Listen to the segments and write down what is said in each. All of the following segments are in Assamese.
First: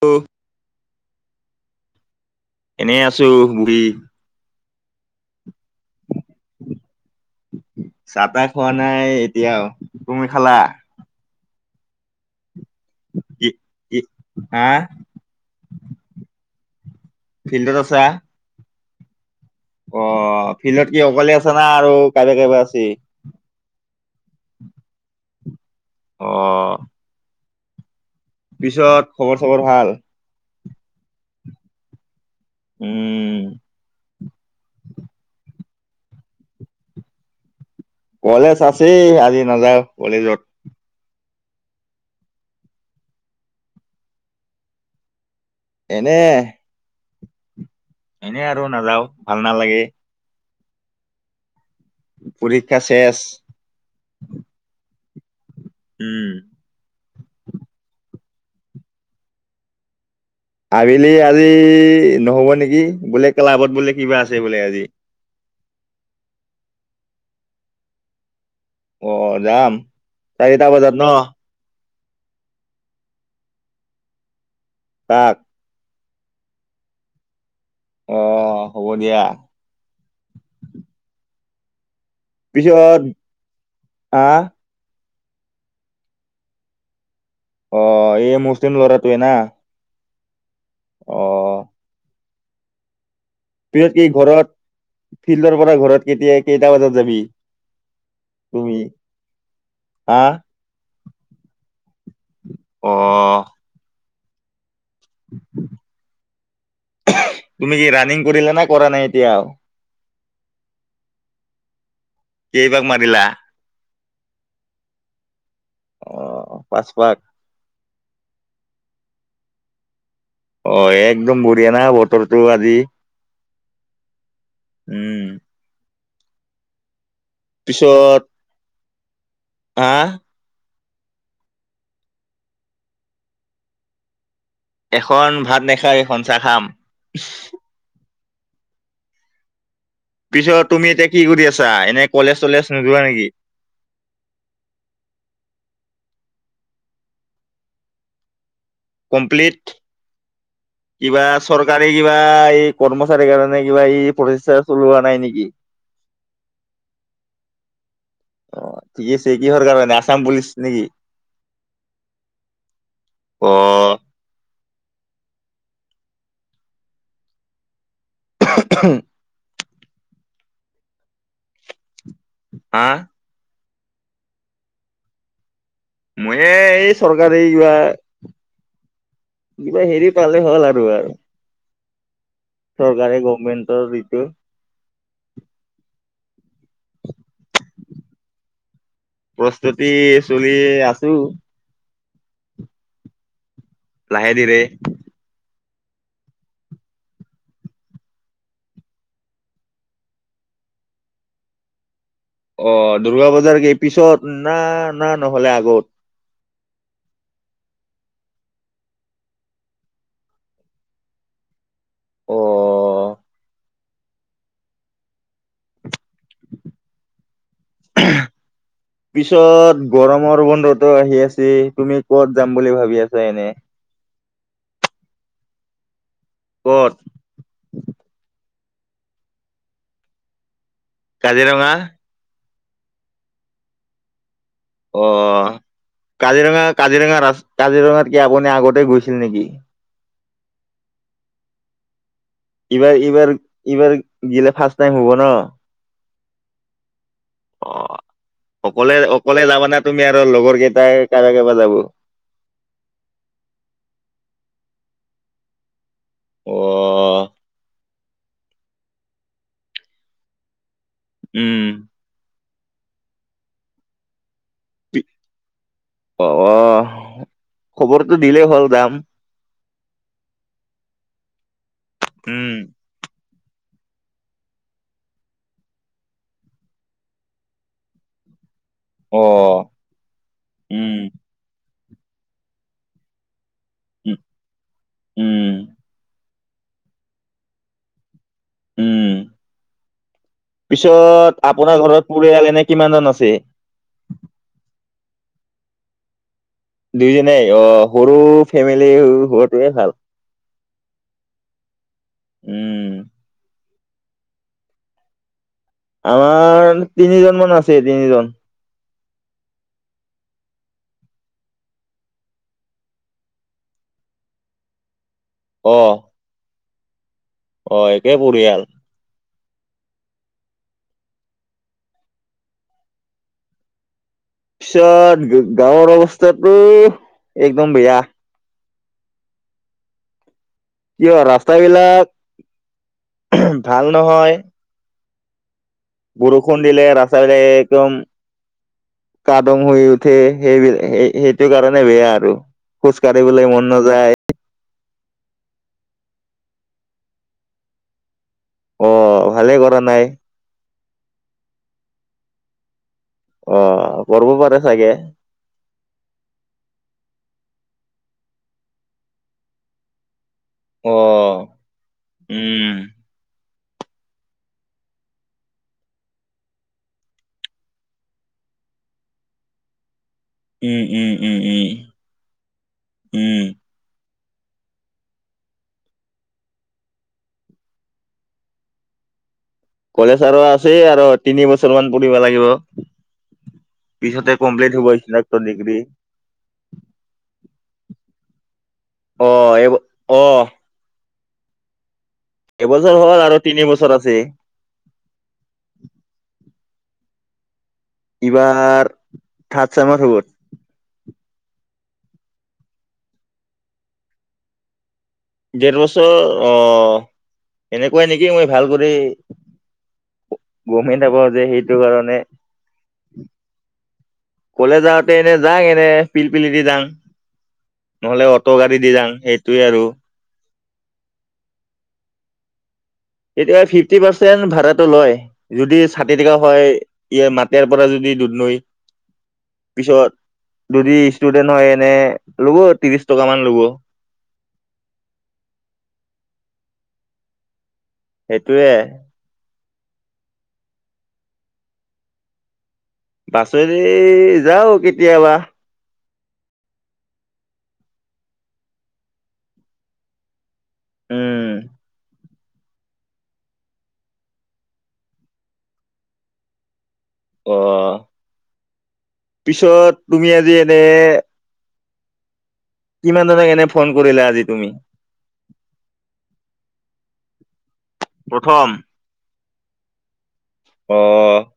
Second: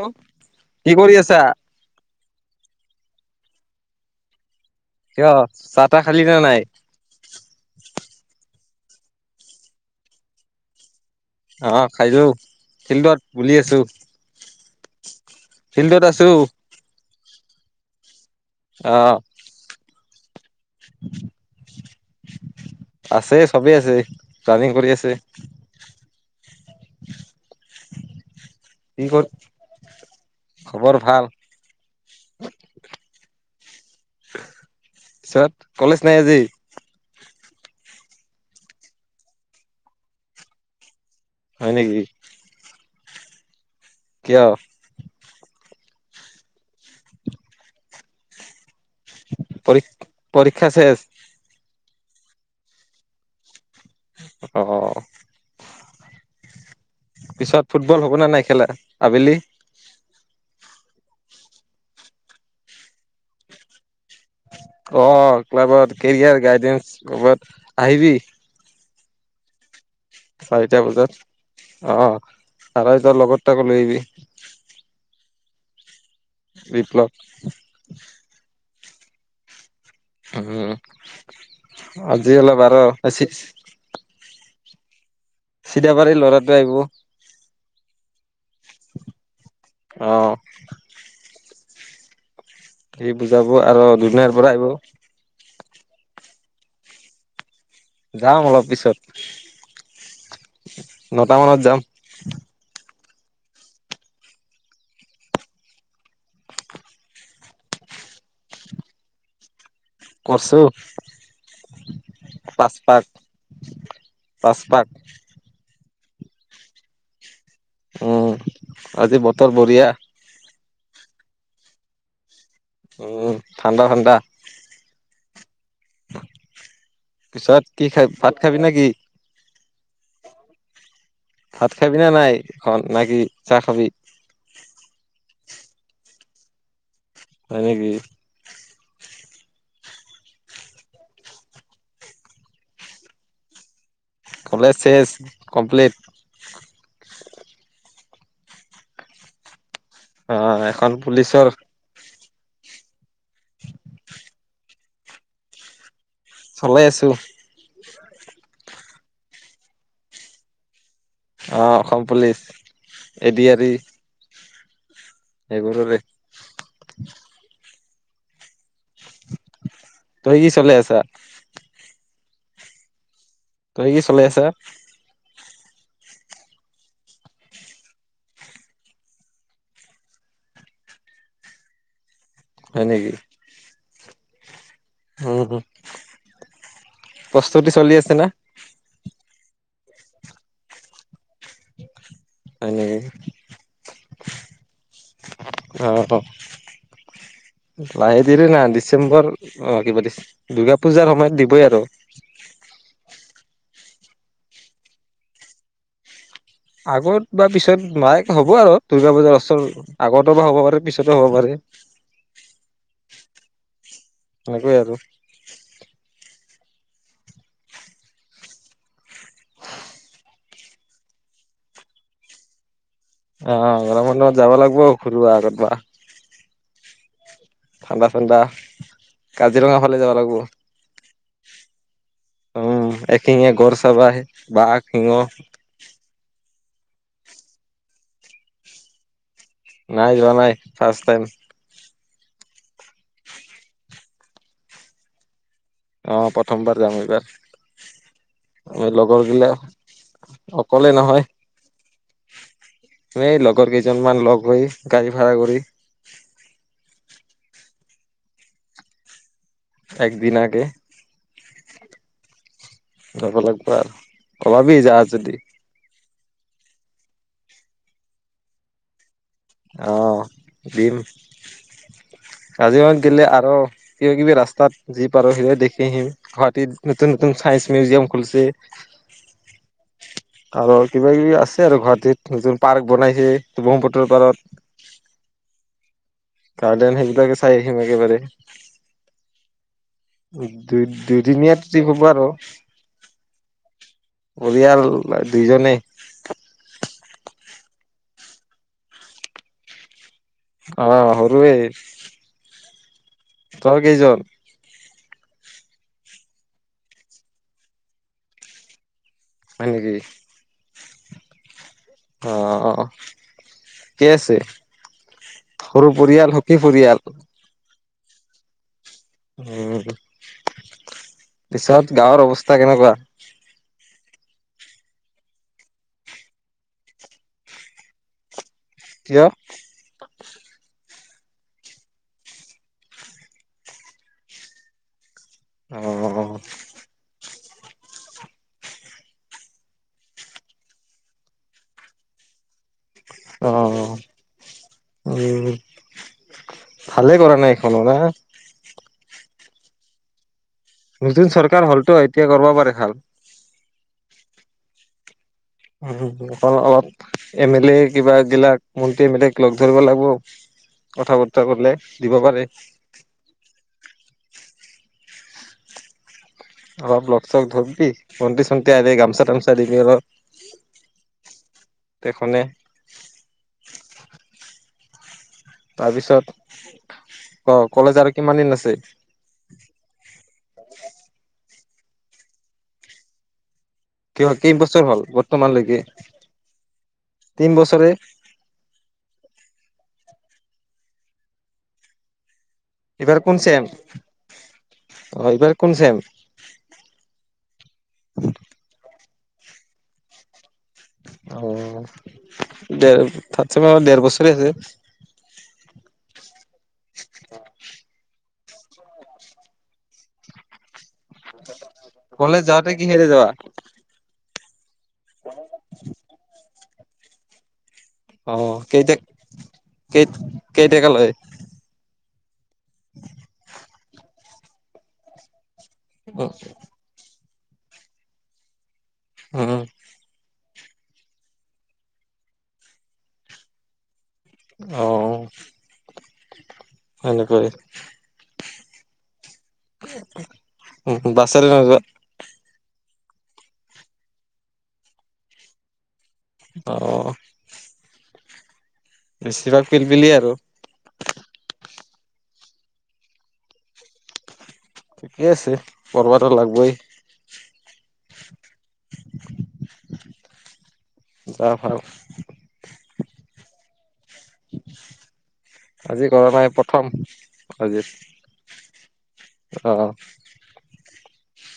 অ', কি কৰি আছা? এনেই আছোঁ, বোহি। কিয়? চাহ, তাহ খালিনে নাই? চাহ, তাহ খোৱা নাই এতিয়া, তুমি খালা? অ', খাইছোঁ। ফিল্ডত কি বুলি আছোঁ, কি হা ফিল্ডত আছোঁ। ফিল্ডত আছা? অ'। অ', ফিল্ডত কি অকলে আছানা? আৰু কাবা কিবি আছি? আছে চবেই আছে, প্লানিং কৰি আছে। অ' পিছত কি ক'ত, খবৰ চবৰ ভাল খবৰ ভাল? উম ছত ক'লেজ নাই আজি? ক'লেজ আছেই আজি নাযাওঁ কলেজত। হয়, নেকি? কিয়? এনে। এনেই আৰু নাযাওঁ, ভাল পৰী নালাগে। পৰীক্ষা শেষ? পৰীক্ষা শেষ। অ'। উম। পিছত ফুটবল হ'বনে নাই খেলা আবেলি? আবেলি আজি নহ'ব নেকি, বোলে ক্লাবত বোলে কিবা আছে বোলে আজি। অ', ক্লাবত কেৰিয়াৰ, গাইডেন্ঞ্চ ক'ৰবাত আহিবি। অ', যাম। চাৰিটা বজাত অ', [unintelligible] লগত তাকো লৈ আহিবি। কাক? বিপ্লৱ। অ', হ'ব দিয়া। উম, আজি অলপ আৰু এ চি আ [unintelligible] বাৰে ল'ৰাটো আহিব। অ', এই মুছলিম ল'ৰাটোৱে না? অ' অ'। সি বুজাব আৰু পিছত কি দুধনৈৰ ঘৰত পৰা আহিব। ফিল্ডৰ পৰা ঘৰত কেতিয়া কেইটা বজাত যাবি? যাম অলপ তুমি পিছত। হা? নটা মানত যাম। অ তুমি কি ৰাণিং কৰিলা নে কৰা নাই এতিয়াও? কৰছো। পাঁচ কেইপাক পাক মাৰিলা, পাঁচ পাক অ হ পাঁচ পাক। উম আজি বতৰ বঢ়িয়া। অ একদম বঢ়িয়া না বতৰটো আজি উম, ঠাণ্ডা ঠাণ্ডা উম। পিছত কি খা ভাত খাবি না কি? হা? ভাত খাবি না নাই এখন না কি চাহ খাবি? এখন ভাত নাখায় এখন চাহ খাম। হয় নেকি? পিছত তুমি এতিয়া কি কৰি আছা এনে কলেজ চলেজ নোযোৱা নেকি? কলেজ চেজ কমপ্লিট। কমপ্লিট। অ এখন পুলিচৰ। চৰকাৰী কিবা এই কৰ্মচাৰীৰ কাৰণে কিবা এই প্ৰচেষ্টা চলোৱা নাই নেকি? চলাই আছো। অ ঠিক আছে কিহৰ কাৰণে আছাম পুলিচ নেকি? অ Assam police A D R E. অ' সেইবোৰৰে। উম [unintelligible] তুমি কি চলাই আছা? হা? তই কি চলাই আছা? মইে এই চৰকাৰি কিবা। কিবা হেৰি পালে হ'ল আৰু আৰু। হয় নেকি চৰকাৰী গভমেণ্টৰ ঋতু। উম উ, প্ৰস্তুতি চলি আছে না? প্ৰস্তুতি চলি আছোঁ। হয় নেকি? লাহে ধিৰে। অ অ। লাহে ধিৰে না ডিচেম্বৰ অ দিব দিছে। কিবা দুৰ্গা পূজাৰ সময়ত দিবই আৰু। অ' দূৰ্গা পূজাৰ কি পিছত না না নহলে আগত। আগত বা পিছত নাই হ'ব আৰু দুৰ্গা পূজাৰ ওৰত আগতে বা হ'ব পাৰে, পিছতো হ'ব পাৰে। অ' সেনেকুৱা আৰু। পিছত গৰমৰ বন্ধতো আহি আছে, তুমি ক'ত যাম বুলি ভাবিছা? অ' গৰম বন্ধত যাব লাগব ফুৰিব। আৰু কোৱা? ক'ত? ঠাণ্ডা ঠাণ্ডা কাজিৰঙা ফালে যাব লাগব। কাজিৰঙা উম একখিঙিয়া গড় চাব আহে বাঘ, অ সিংহ কাজিৰঙা কাজিৰঙা ৰা কাজিৰঙাত কি আপুনি আগতে গৈছিল নেকি? নাই যোৱা নাই ফাৰ্ষ টাইম। এইবাৰ এইবাৰ এইবাৰ গিলে ফাৰ্ষ্ট টাইম হ'ব ন, অ প্ৰথমবাৰ যাম এইবাৰ। অ' আমি অকলে লগৰ অকলে গিলা যাবানে তুমি আৰু লগৰ অকলে কেইটাই নহয় কাৰব কাৰবা যাব। এই লগৰ কেইজনমান লগ হৈ গাড়ী ভাড়া কৰি, অ একদিন আগে। উম যাব লাগিব আৰু উলাবি যা যদি। অ অ খবৰটো দিলেই হ'ল যাম। অ দিম উম কাজিৰঙা গিলে আৰু কিবা কিবি ৰাস্তাত যি পাৰোঁ সেই দেখি আহিম গুৱাহাটীত নতুন নতুন চাইন্ঞ্চ মিউজিয়াম খুলছে। অ আৰু উম কিবা কিবি আছে আৰু গুৱাহাটীত নতুন পাৰ্ক বনাইছে উ ব্ৰহ্মপুত্ৰৰ পাৰত। উম গাৰ্ডেন সেইবিলাকে চাই আহিম একেবাৰে। উম দুই পিছত দুদিনীয়া আপোনাৰ ট্ৰিপ হ'ব ঘৰত আৰু পৰিয়াল এনে কিমান জন আছে। পৰিয়াল দুইজনেই। দুইজনাই অ সৰু ফেমিলি হোৱাটোৱে ভাল। অ সৰুৱে উম তোৰ কেইজন। আমাৰ তিনিজন মান আছে তিনিজন। হয়নেকি। অ ঠিকেই আছে সৰু অ', পৰিয়াল- সুখী পৰিয়াল। অ একে বঢ়িয়া। উ পিছত গাঁৱৰ অৱস্থা কেনেকুৱা। পিছত গাঁৱৰ অৱস্থাতো একদম বেয়া। কিয়। কিয় ৰাস্তাবিলাক ভাল নহয়। অ বৰষুণ দিলে ৰাস্তা বিলাক একদম, কাদং হৈ উঠে সেইবিলাক স সেইটো কাৰণে বেয়া আৰু খোজ কাঢ়িবলৈ অ মন নাযায় উ ভালে কৰা নাই এইখনো না। অ ভালে কৰা নাই। নতুন চৰকাৰ হ'লতো এতিয়া কৰিব পাৰে ভাল। অ কৰিব পাৰে চাগে। উ অ অ এম এল এ কিবা গিলাক মন্ত্ৰী এম লেক লগ ধৰিব লাগিব। কথা অ', বতৰা কৰিলে দিব পাৰে। উম, অলপ লগ চ ধৰিবি ভন্তি চন্তি আনি গামোচা তামোচা দিবি অলপ, উম উম উম উম, তেখনে, উম, তাৰপিছত অ কলেজ আৰু কিমান দিন আছে কলেজ আৰু আছে আৰু তিনি বছৰ মান পঢ়িব লাগিব কিয় পিছতে কমপ্লিট কেইবছৰ হব হ'ল স্নাতক ডিগ্ৰী বৰ্তমানলৈকে তিন বছৰে অ এইব অ এবছৰ এইবাৰ হ'ল কোন আৰু তিনি চেম বছৰ আছে অ এইবাৰ কোন চেম এইবাৰ থ্ৰাড চেমৰ হ'ব অ ঢেৰ থ্ৰাড চেমৰ ঢেৰ বছৰে আছে ডেৰ বছৰ অ এনেকুৱাই নিকি মই ভাল কৰি গমেই নাপাওঁ যে সেইটো কাৰণে কলেজ যাওঁতে কিহেৰে যাৱা কলেজ যাওঁতে এনে যাং এনে পিলপিলি দি যাং নহলে অ অটো গাড়ী দি যাং সেইটোৱে আৰু কে টেকা লয় কেতিয়াবা ফিফটি পাৰ্চেন্ট ভাড়াটো লয় যদি ষাঠি উম টকা হয় ইয়ে মাটেৰ পৰা যদি দুধ নৈ অ পিছত যদি ষ্টুডেন্ট হয় এনে ল'ব ত্ৰিশ টকা মান ল'ব অ সেনেকৈয় সেইটোয়ে বাছল নহব বাছে দি যাও কেতিয়াবা অ বেছিভাগ পিলপিলি আৰু উম ঠিকে আছে পঢ়বা ত লাগবই অ পিছত তুমি আজি এনে অ হয় কিমান জনক এনে ফ'ন কৰিলা আজি তুমি? আজি ঘৰৰ পৰা এ প্ৰথম আজি। প্ৰথম। অ' অ'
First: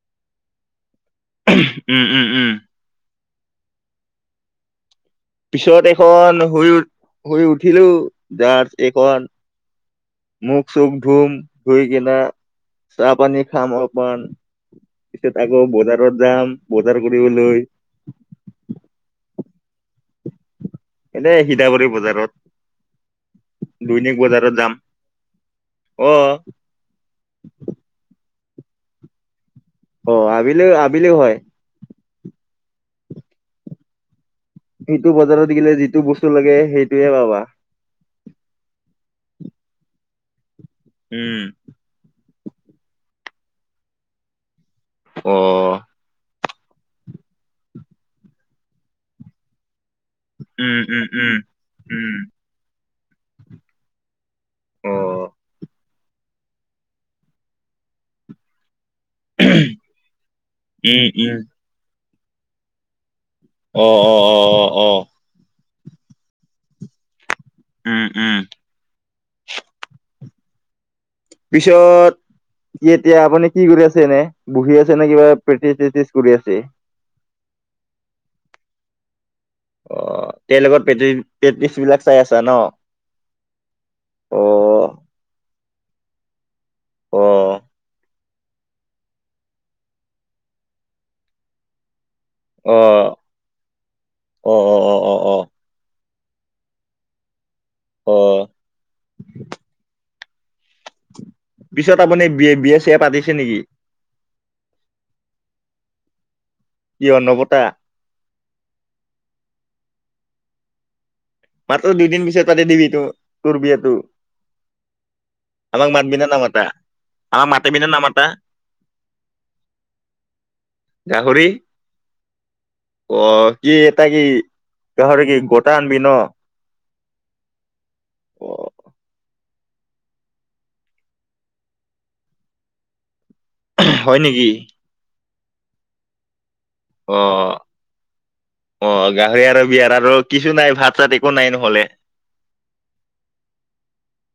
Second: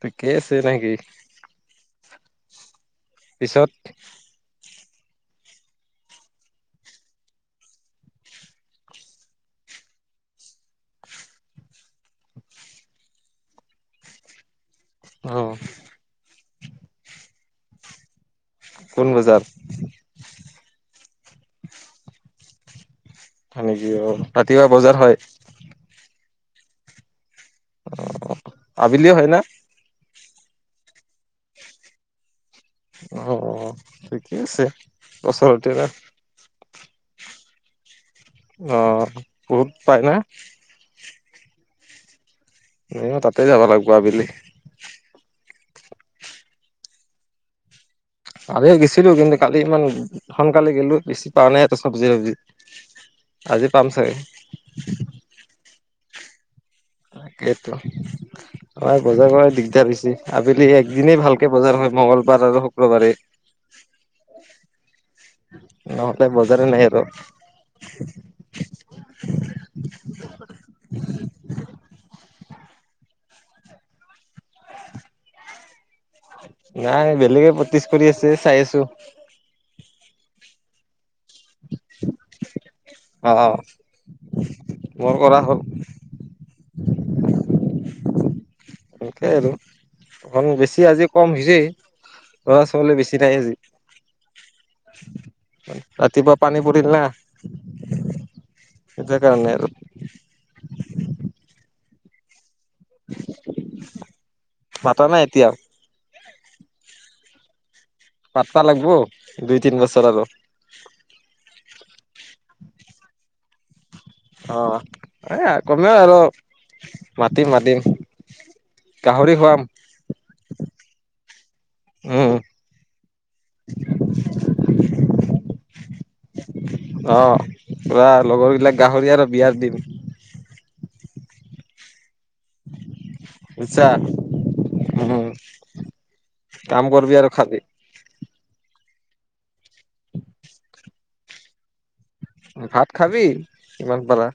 ঠিকে আছে নে কি? উম, উম, উম। পিছত পিছত এইখন শুই, শুই উঠিলো, যাচ এইখন মুখ-চুখ ধুম, ধুই কিনা, চাহ পানী খাম অলপমান। পিছত অ', আকৌ বজাৰত যাম, বজাৰ কৰিবলৈ। কোন বজাৰ? এনে সীতাবৰী বজাৰত, হয় নেকি অ', দৈনিক বজাৰত ৰাতিপুৱা যাম। বজাৰ হয় অ' আবেলি হয় না? অ আবেলি আবেলিও হয়। অ' ঠিকেই আছে, সিটো বজাৰত গেলে ওচৰতে না। বস্তু যিটো লাগে, সেইটোৱে পাবা। অঁ, বহুত পাই না? উম। মইয়ো তাতে যাব লাগিব আবেলি। অ'। কালি গেছিলো, কিন্তু কালি ইমান সোনকালে উম গ'লো, বেছি উম পোৱা নাই আৰু চব্জি উম তবজি, আজি পাম চাগে। উম তাকেটো। হয়, বজাৰ কৰা অ দিগদাৰ হৈছে, আবেলি উম, একদিনেই উম, ভালকে বজাৰ হয়, মংগলবাৰ আৰু শুক্ৰবাৰেই। অ, অ, অ'। অ', নহ'লে বজাৰে নাই আৰু। উম, উম। পিছত, কি এতিয়া আপুনি কি কৰি আছে এনে বহি আছে নে কিবা প্ৰেক্টিছ চেক্টিছ কৰি আছে? নাই, বেলেগে প্ৰেক্টিচ কৰি আছে, চাই আছো। অ', তেওঁৰ লগত প্ৰেকটি, প্ৰেক্টিচ বিলাক চাই আছা ন'। অ', অ', মোৰ কৰা হ'ল। অ'। সনেকে আৰু, ঘন বেছি আজি কম হৈছে। ল'ৰা, ছোৱালী অ', বেছি নাই আজি। অ, অ, অ'। অ', অ', ৰাতিপুৱা পানী পৰিল না। অ'। সেইটো কাৰণে আৰু। পিছত আপুনি বিয়া চিয়া পাতিছে নেকি? পাতা নাই এতিয়াও। কিয় নাপাতা? পাতিব লাগিব, দুই তিন বছৰ আৰু। মাত্ৰ দুইদিন পিছত পাতি দিবি, তোৰ বিয়াটো। অ এ, আমাক কমে মাতবি আৰু নে নামাতা? আমাক মাতিম, মাতিবি মাতিম। নে নামাতা? গাহৰি খুৱাম। গাহৰি উম অ', কি এটা কি, গাহৰি কি, গোটা আনবি ন'? অ', পুৰা লগৰ অ', বিলাক গাহৰি আৰু বিয়াত দিম। বুইছা? হয় নেকি? উম। কাম কৰিবি অ। আৰু খাবি অ', গাহৰি আৰু বিয়াৰ আৰু, কিছু নাই ভাত চাত একো নাই, নহলে। ভাত খাবি, যিমান পাৰা।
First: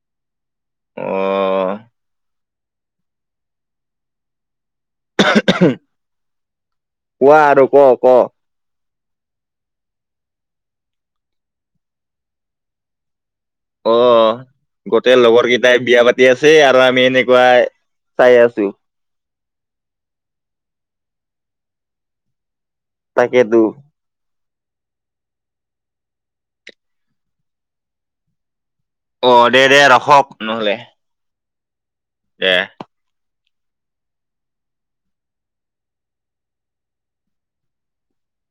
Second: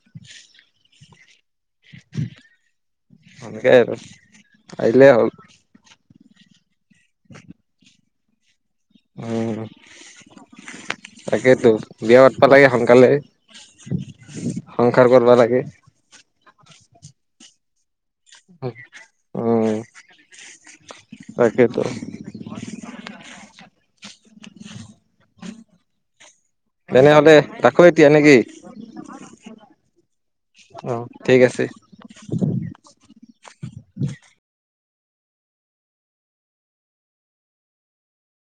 অ সনেকে আৰু, আহিলে হ'ল। কোৱা আৰু, ক' ক'। উম তাকেইেতো, বিয়া পাতব লাগে সোনকালে। অহ সংসাৰ গোটেই কৰবা লগৰ লাগে কেইটাই বিয়া পাতি আছে, আৰু আমি এনেকুৱাই। চাই আছো উম, তাকেইেতো। তাকেইতো। তেনেহলে, ৰাখোঁ এতিয়া, নে কি?। অ', দে দে ৰখক। ওম ঠিক আছে। দে।